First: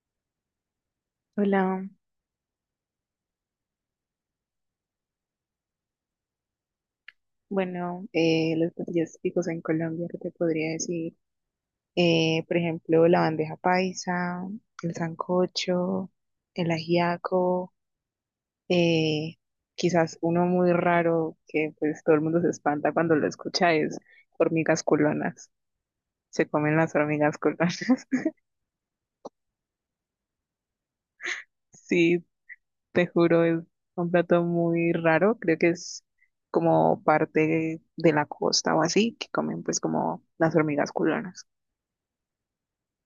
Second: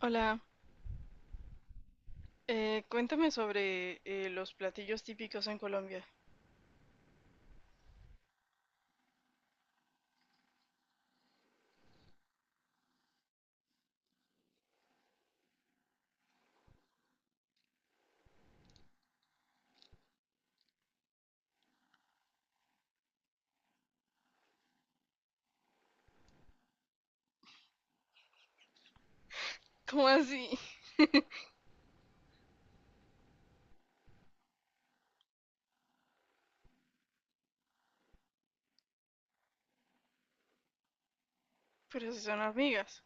Hola, Hola, cuéntame sobre los platillos típicos en Colombia. bueno, los platillos típicos en Colombia, ¿qué te podría decir? Por ejemplo, la bandeja paisa, el sancocho, el ajiaco, eh, quizás uno muy raro que pues todo el mundo se espanta cuando lo escucha es hormigas culonas. Se comen las hormigas culonas. ¿Cómo así? Sí, te juro, es un plato muy raro. Creo que es como parte de la costa o así, que comen pues como las hormigas culonas. Pero si son hormigas.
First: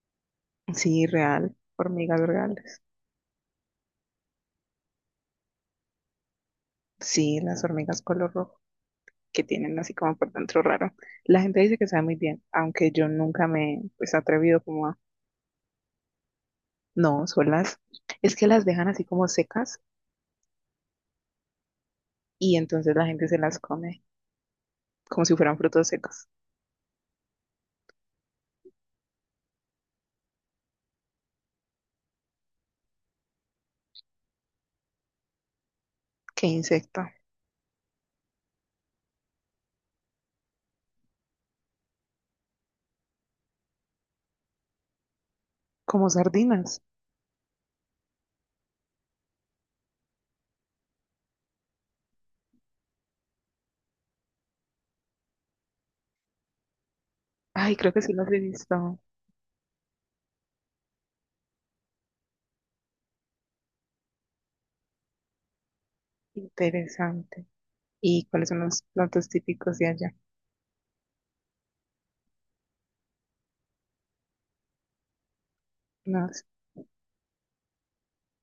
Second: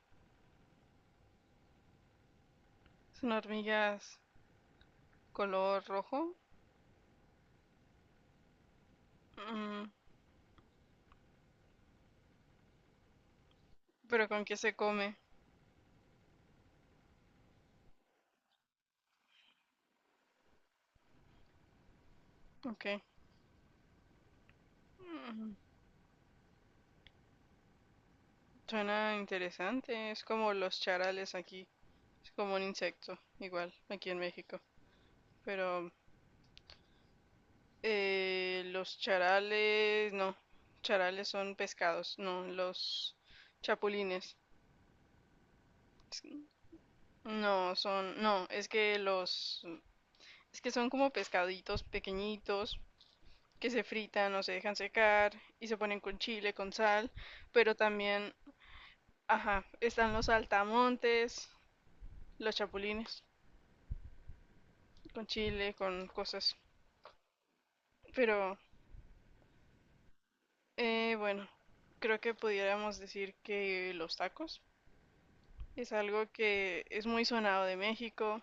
Sí, real, hormigas vergales. Son hormigas color rojo. Sí, las hormigas color rojo que tienen Mm. así como por dentro raro. La gente dice que sabe muy bien, aunque yo nunca me pues he Pero, ¿con qué atrevido se como a... come? No, son las... Es que las dejan así como secas y Ok. entonces la gente se las come como si Mm, fueran frutos secos. Suena interesante. Es como los charales aquí. Es como un insecto, igual, aquí en México. Pero Qué insecto. Los charales, no. Charales son pescados, no. Los chapulines. Como sardinas. No, son, no, es que son como pescaditos pequeñitos que se fritan o se dejan secar y se ponen con chile, con sal, pero Ay, creo que sí las también, he visto. ajá, están los saltamontes, los chapulines, con chile, con cosas. Interesante. ¿Y cuáles Pero, son los platos típicos de allá? Bueno, creo que pudiéramos decir que los tacos es No algo sé. que es muy sonado de México.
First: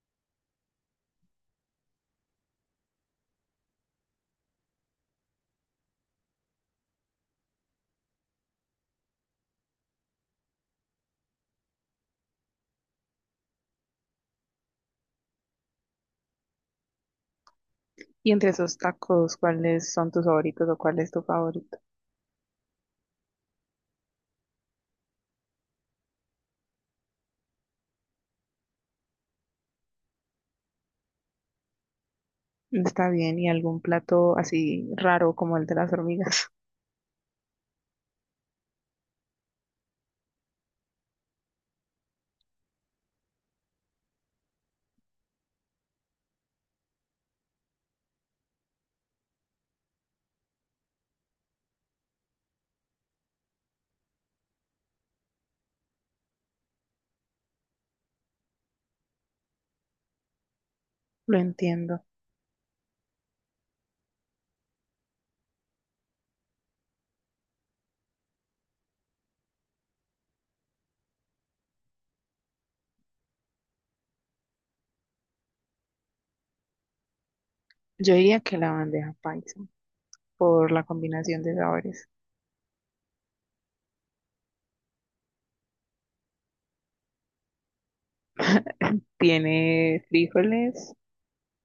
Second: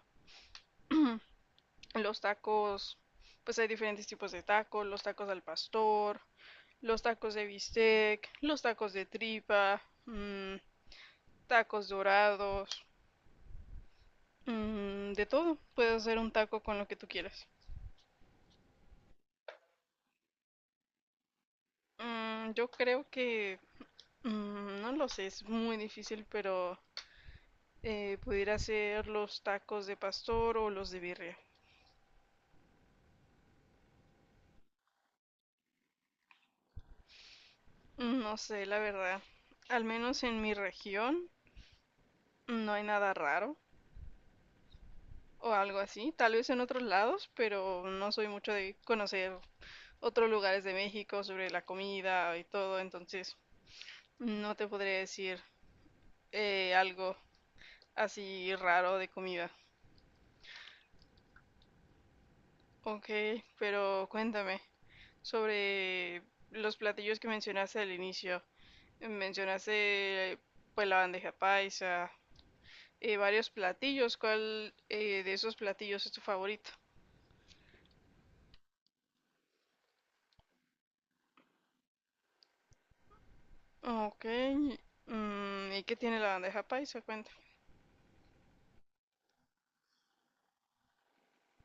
Los tacos, pues hay diferentes tipos de tacos, los tacos al pastor, los tacos de bistec, los tacos de tripa, tacos dorados, de todo. Puedes hacer un taco con lo que tú quieras. Y entre esos tacos, ¿cuáles son tus favoritos o cuál es tu favorito? Yo creo que, no lo sé, es muy difícil, pero pudiera hacer los tacos de pastor o los de birria. Está bien, y algún plato así raro como el de las hormigas. No sé, la verdad. Al menos en mi región no hay nada raro o algo así. Tal vez en otros lados, pero no soy mucho de conocer otros lugares de México sobre la comida y todo, entonces no te podría decir algo así raro de comida. Lo entiendo. Ok, pero cuéntame sobre los platillos que mencionaste al inicio. Mencionaste pues la bandeja paisa, varios platillos. ¿Cuál de esos platillos es tu favorito? Yo diría que la bandeja paisa, por la combinación de sabores. Ok. ¿Y qué tiene la bandeja paisa? Cuéntame. Tiene frijoles,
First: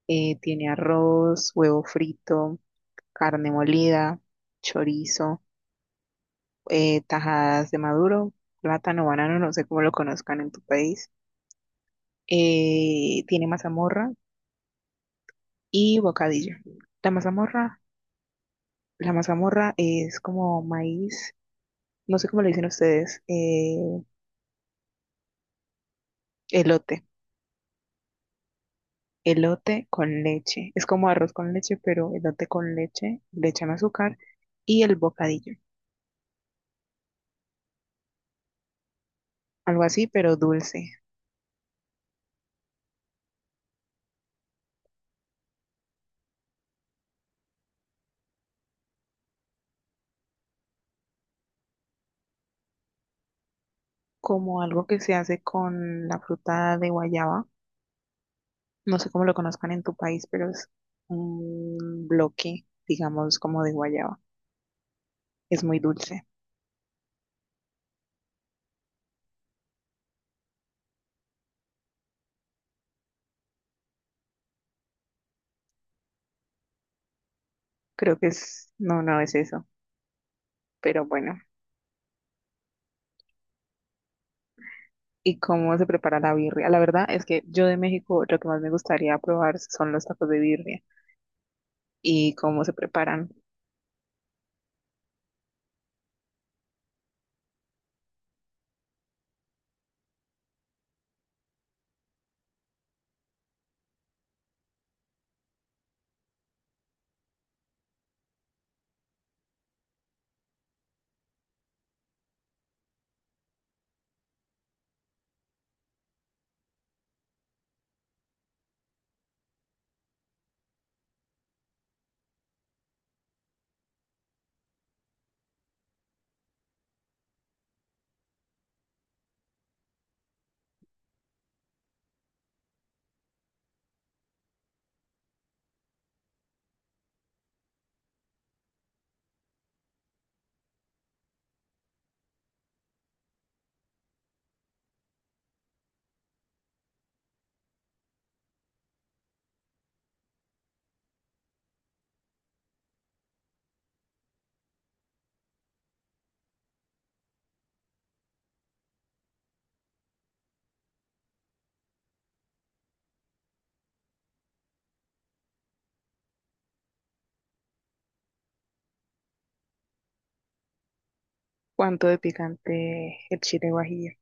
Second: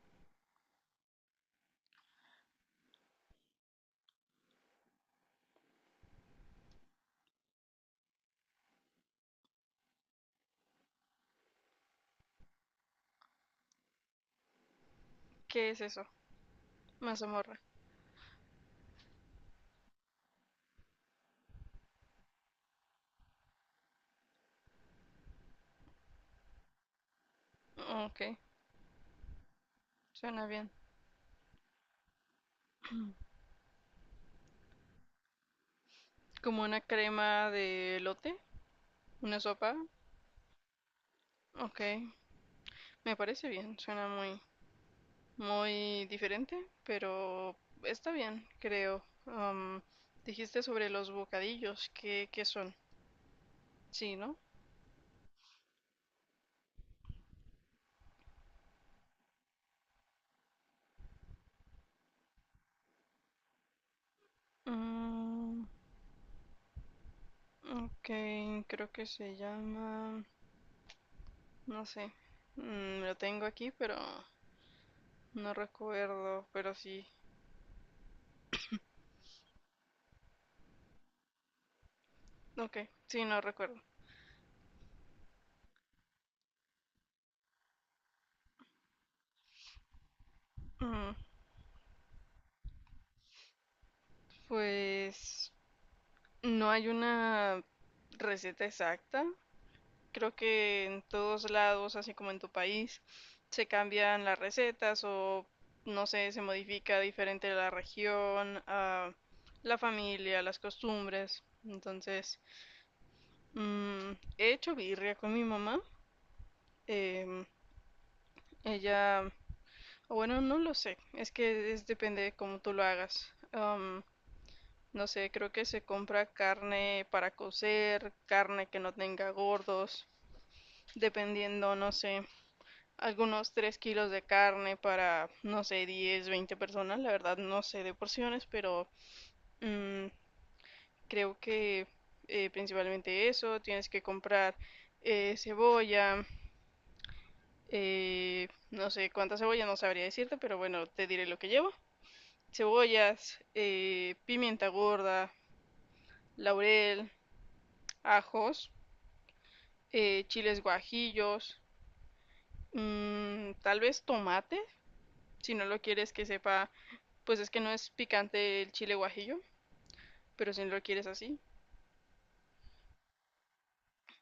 tiene arroz, huevo frito, carne molida, chorizo, tajadas de maduro, plátano, banano, no sé cómo lo conozcan en tu país. Tiene mazamorra ¿Qué es y eso? bocadillo. La Mazamorra. mazamorra, la mazamorra es como maíz, no sé cómo le dicen ustedes, elote, Ok, elote con suena bien. leche. Es como arroz con leche, pero elote con leche, le echan azúcar y el bocadillo. Como una crema de lote, una sopa. Algo así, pero dulce. Ok, me parece bien, suena muy, muy diferente, pero está bien, creo. Dijiste sobre los bocadillos, ¿qué son? Sí, ¿no? Como algo que se hace con la fruta de guayaba. No sé cómo lo conozcan en tu país, pero es un bloque, digamos, como de guayaba. Mm, Es muy dulce. ok, creo que se llama, no sé. Lo tengo aquí, pero no recuerdo, pero sí. Creo que es, no, no es eso, pero bueno. Ok, sí, no recuerdo. ¿Y cómo se prepara la birria? La verdad es que yo de México lo que más me gustaría probar son los tacos de birria Mm, y cómo se preparan. pues no hay una receta exacta. Creo que en todos lados, así como en tu país, se cambian las recetas o no sé, se modifica diferente la región, la familia, las costumbres. Entonces, mm, he hecho birria con mi mamá. em, Ella, o bueno, no lo sé, es que es, depende de cómo tú lo hagas. No sé, creo que se compra carne para cocer, carne que no tenga gordos, dependiendo, no sé, algunos 3 kilos de carne para, no sé, 10 20 personas. La verdad no sé de porciones, pero mm, creo que principalmente eso. Tienes que comprar cebolla, no sé cuánta cebolla, no sabría decirte, pero bueno, te diré lo que llevo. Cebollas, pimienta gorda, laurel, ajos, chiles guajillos, tal vez tomate, si no lo quieres que sepa, pues es que no es picante el chile guajillo, pero si no lo quieres así. ¿Cuánto de picante el chile guajillo?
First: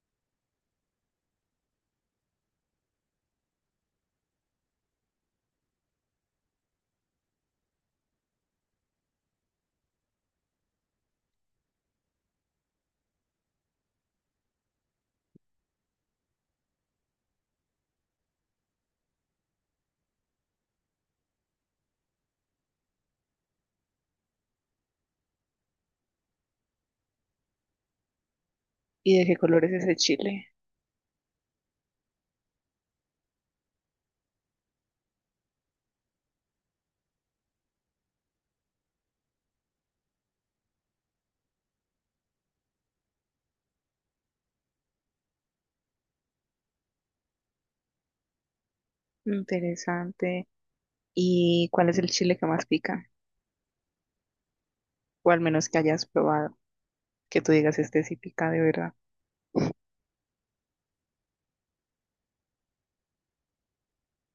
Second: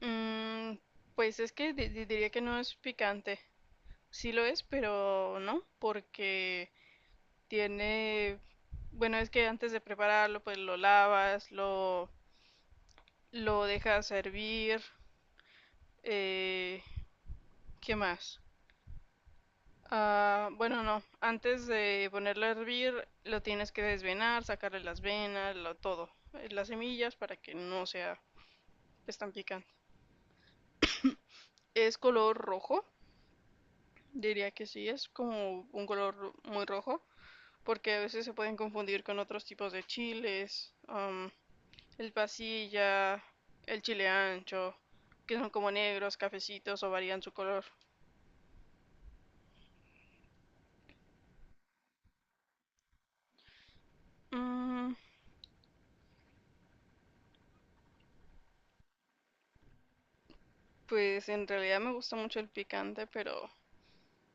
Mm, pues es que diría que no es picante. Sí lo es, pero no, porque tiene. Bueno, es que antes de prepararlo, pues lo lavas, lo dejas hervir. Eh, ¿Qué más? Ah, bueno, no. Antes de ponerlo a hervir, lo tienes que desvenar, sacarle las venas, todo. Las semillas para que no sea pues, ¿Y de tan qué color picante. es ese chile? Es color rojo. Diría que sí, es como un color muy rojo, porque a veces se pueden confundir con otros tipos de chiles, el pasilla, el chile ancho, que son como negros, cafecitos o varían su color. Interesante. ¿Y cuál es el chile que más pica? Mm, O al menos que hayas probado, que tú digas este sí pica de verdad. pues en realidad me gusta mucho el picante, pero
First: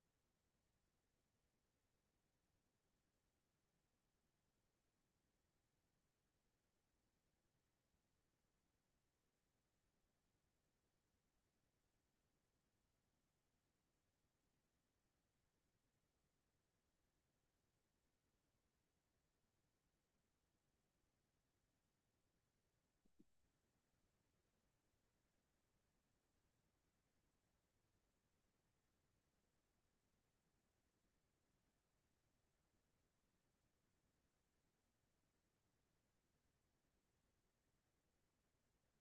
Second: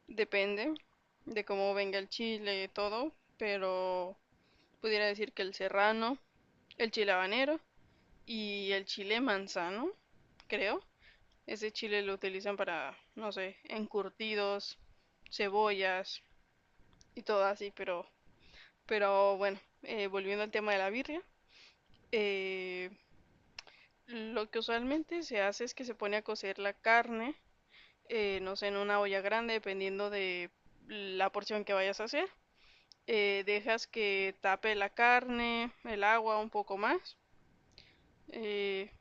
depende de cómo venga el chile y todo, pero pudiera decir que el serrano, el chile habanero y el chile manzano, creo. Ese chile lo utilizan para, no sé, encurtidos, cebollas y todo así, pero, bueno, volviendo al tema de la birria, eh, lo que usualmente se hace es que se pone a cocer la carne, no sé, en una olla grande, dependiendo de la porción que vayas a hacer. Dejas que tape la carne, el agua un poco más. Eh,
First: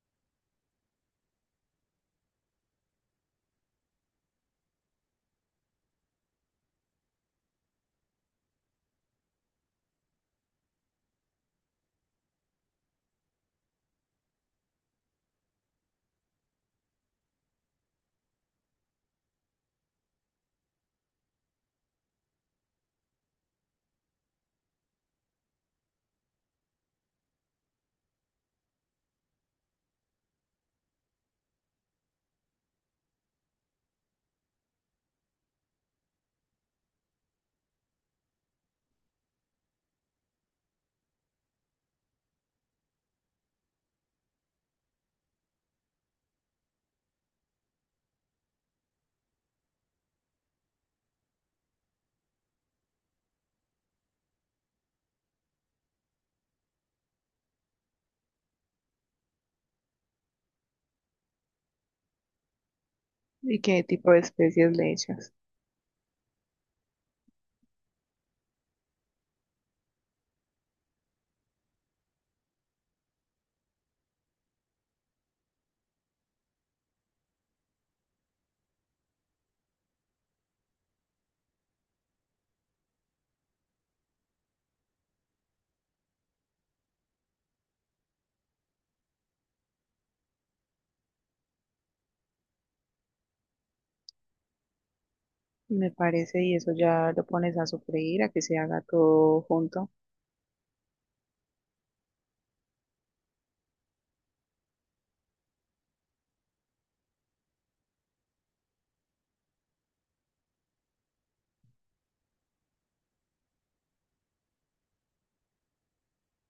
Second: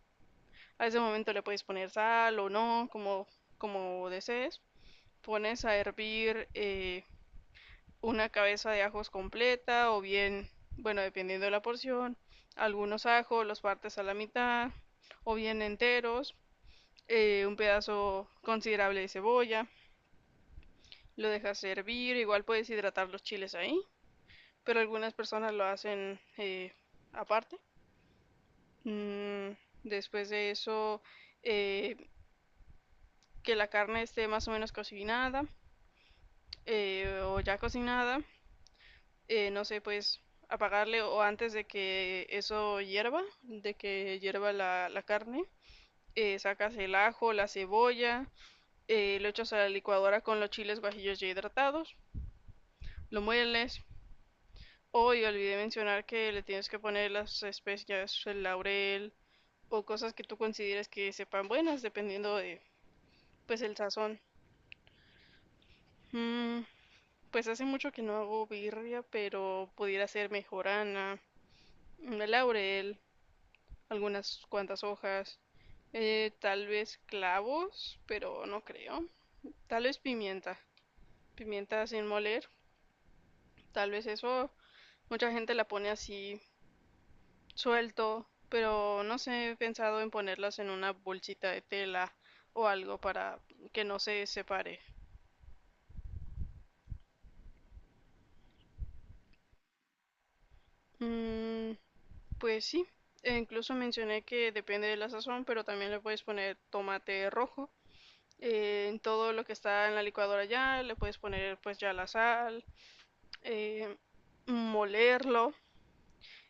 a ese momento le puedes poner sal o no, como desees. Pones a hervir una cabeza de ajos completa o bien, bueno, dependiendo de la porción, algunos ajos, los partes a la mitad o bien enteros, un pedazo considerable de cebolla, lo dejas hervir, igual puedes hidratar los chiles ahí, pero algunas personas lo hacen aparte. Mm, Después de eso, eh, que la carne esté más o menos cocinada o ya cocinada, no sé, pues apagarle o antes de que eso hierva, de que hierva la carne, sacas el ajo, la cebolla, lo echas a la licuadora con los chiles guajillos ya hidratados, lo mueles. Hoy olvidé mencionar que le tienes que poner las especias, el laurel o cosas que tú consideres que sepan buenas, dependiendo de ¿Y pues el qué tipo sazón. de especias le echas? Mm, pues hace mucho que no hago birria, pero pudiera ser mejorana, el laurel, algunas cuantas hojas, tal vez clavos, pero no creo. Tal vez pimienta, pimienta sin moler, tal vez eso. Mucha gente la pone así suelto, pero no sé, he pensado en ponerlas en una bolsita de tela o algo para que no se separe. Me parece, y eso ya lo pones a sofreír, a que se haga todo junto. Mm, pues sí, e incluso mencioné que depende de la sazón, pero también le puedes poner tomate rojo. En todo lo que está en la licuadora ya, le puedes poner pues ya la sal, eh, molerlo.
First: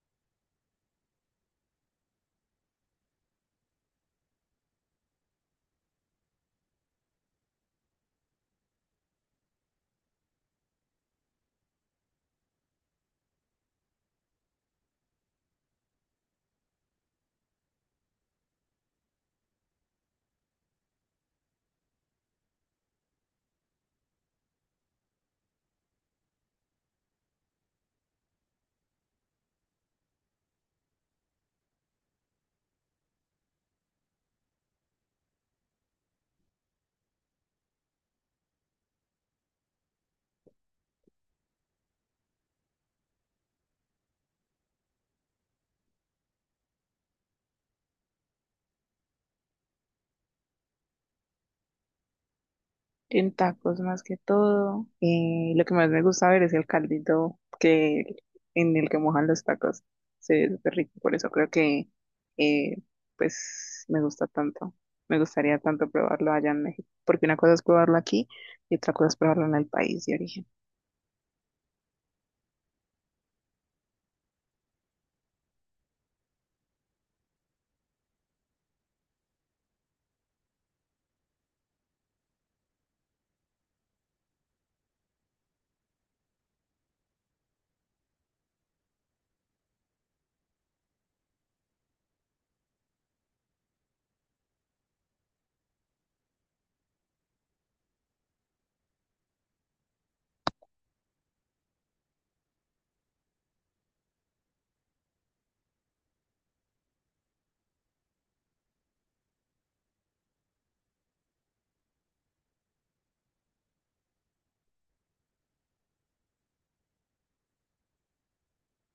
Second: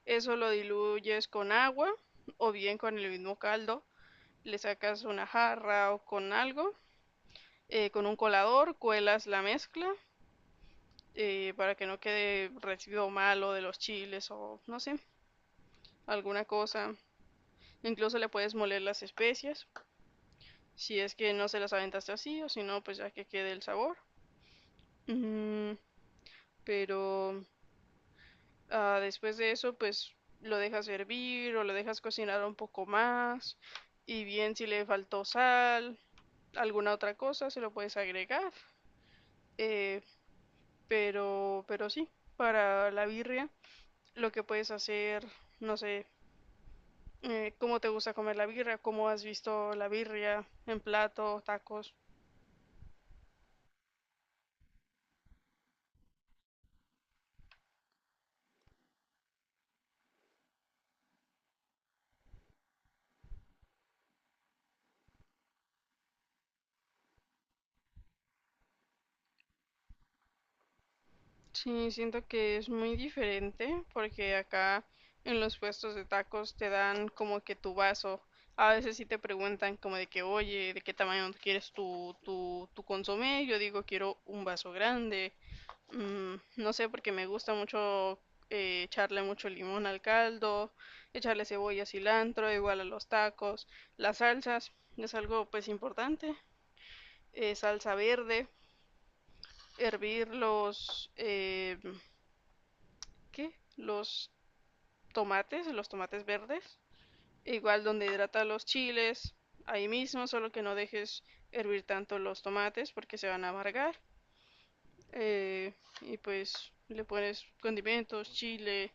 Eso lo diluyes con agua o bien con el mismo caldo, le sacas una jarra o con algo, con un colador cuelas la mezcla para que no quede residuo malo de los chiles o no sé, alguna cosa. Incluso le puedes moler las especias, si es que no se las aventaste así o si no, pues ya que quede el sabor. Mm, pero, después de eso, pues lo dejas hervir o lo dejas cocinar un poco más. Y bien, si le faltó sal, alguna otra cosa, se lo puedes agregar. Eh, pero, sí, para la birria, lo que puedes hacer, no sé, cómo te gusta comer la birria, cómo has visto la birria en plato, tacos. En tacos más que todo. Lo que más me gusta ver es el caldito que en el que mojan los tacos. Se ve súper rico, por eso creo que eh, pues me gusta tanto. Me gustaría tanto probarlo allá en México, porque una cosa es probarlo aquí y otra cosa es probarlo en el país de origen. Sí, siento que es muy diferente porque acá en los puestos de tacos te dan como que tu vaso. A veces sí te preguntan como de que, oye, ¿de qué tamaño quieres tu consomé? Yo digo, quiero un vaso grande. No sé, porque me gusta mucho echarle mucho limón al caldo, echarle cebolla, cilantro, igual a los tacos. Las salsas es algo pues importante. Salsa verde, hervir los, ¿qué? Los tomates verdes. Igual donde hidrata los chiles, ahí mismo, solo que no dejes hervir tanto los tomates porque se van a amargar. Eh, y pues le pones condimentos, chile,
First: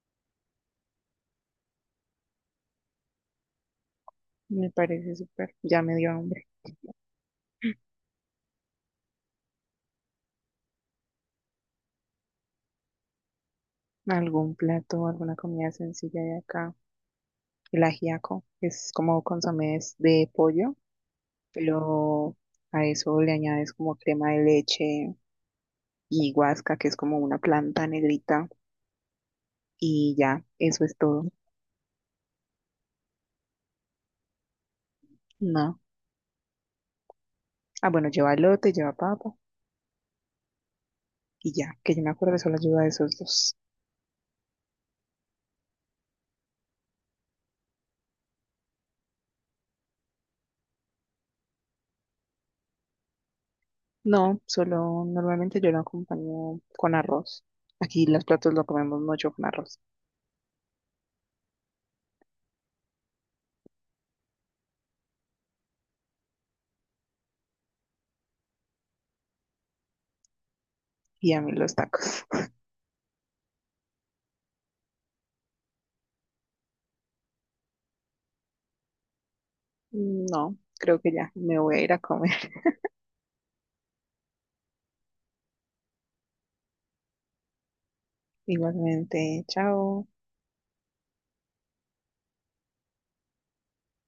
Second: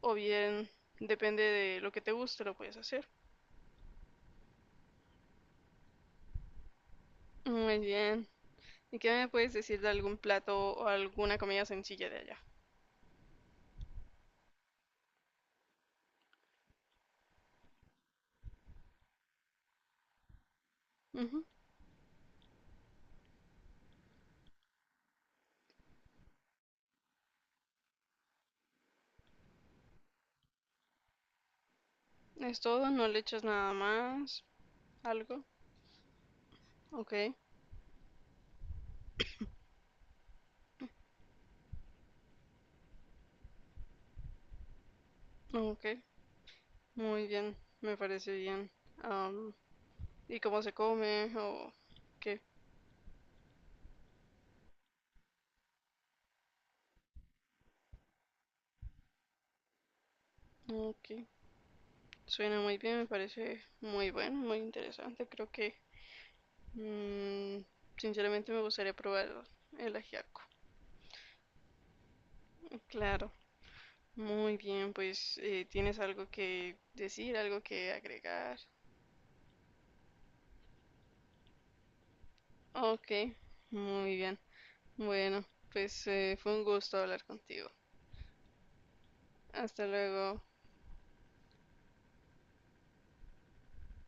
o bien, depende de lo que te guste, lo puedes hacer. Me parece súper, ya me dio hambre. Muy bien. ¿Y qué me puedes decir de algún plato o alguna comida sencilla de allá? Algún plato, alguna comida sencilla de acá. El ajiaco es como consomés de pollo, Ujú. pero a eso le añades como crema de leche y guasca, que es como una planta negrita, y ya, eso es todo. Es todo, no le echas nada más, algo. No. Ok, Ah, bueno, lleva elote, lleva papa, y ya, que yo me acuerdo solo lleva esos dos. ok, muy bien, me parece bien. Am, ¿Y cómo se come o qué? No, solo normalmente yo lo acompaño con arroz. Aquí los platos lo comemos mucho con arroz. Ok, suena muy bien, me parece muy bueno, muy interesante. Creo que mm, sinceramente me gustaría probar el ajiaco. Y a mí los tacos. Claro, muy bien. Pues ¿tienes algo que decir, algo que agregar? No, creo que ya, me voy a ir a comer. Ok, muy bien. Bueno, pues fue un gusto hablar contigo. Igualmente, Hasta chao. luego.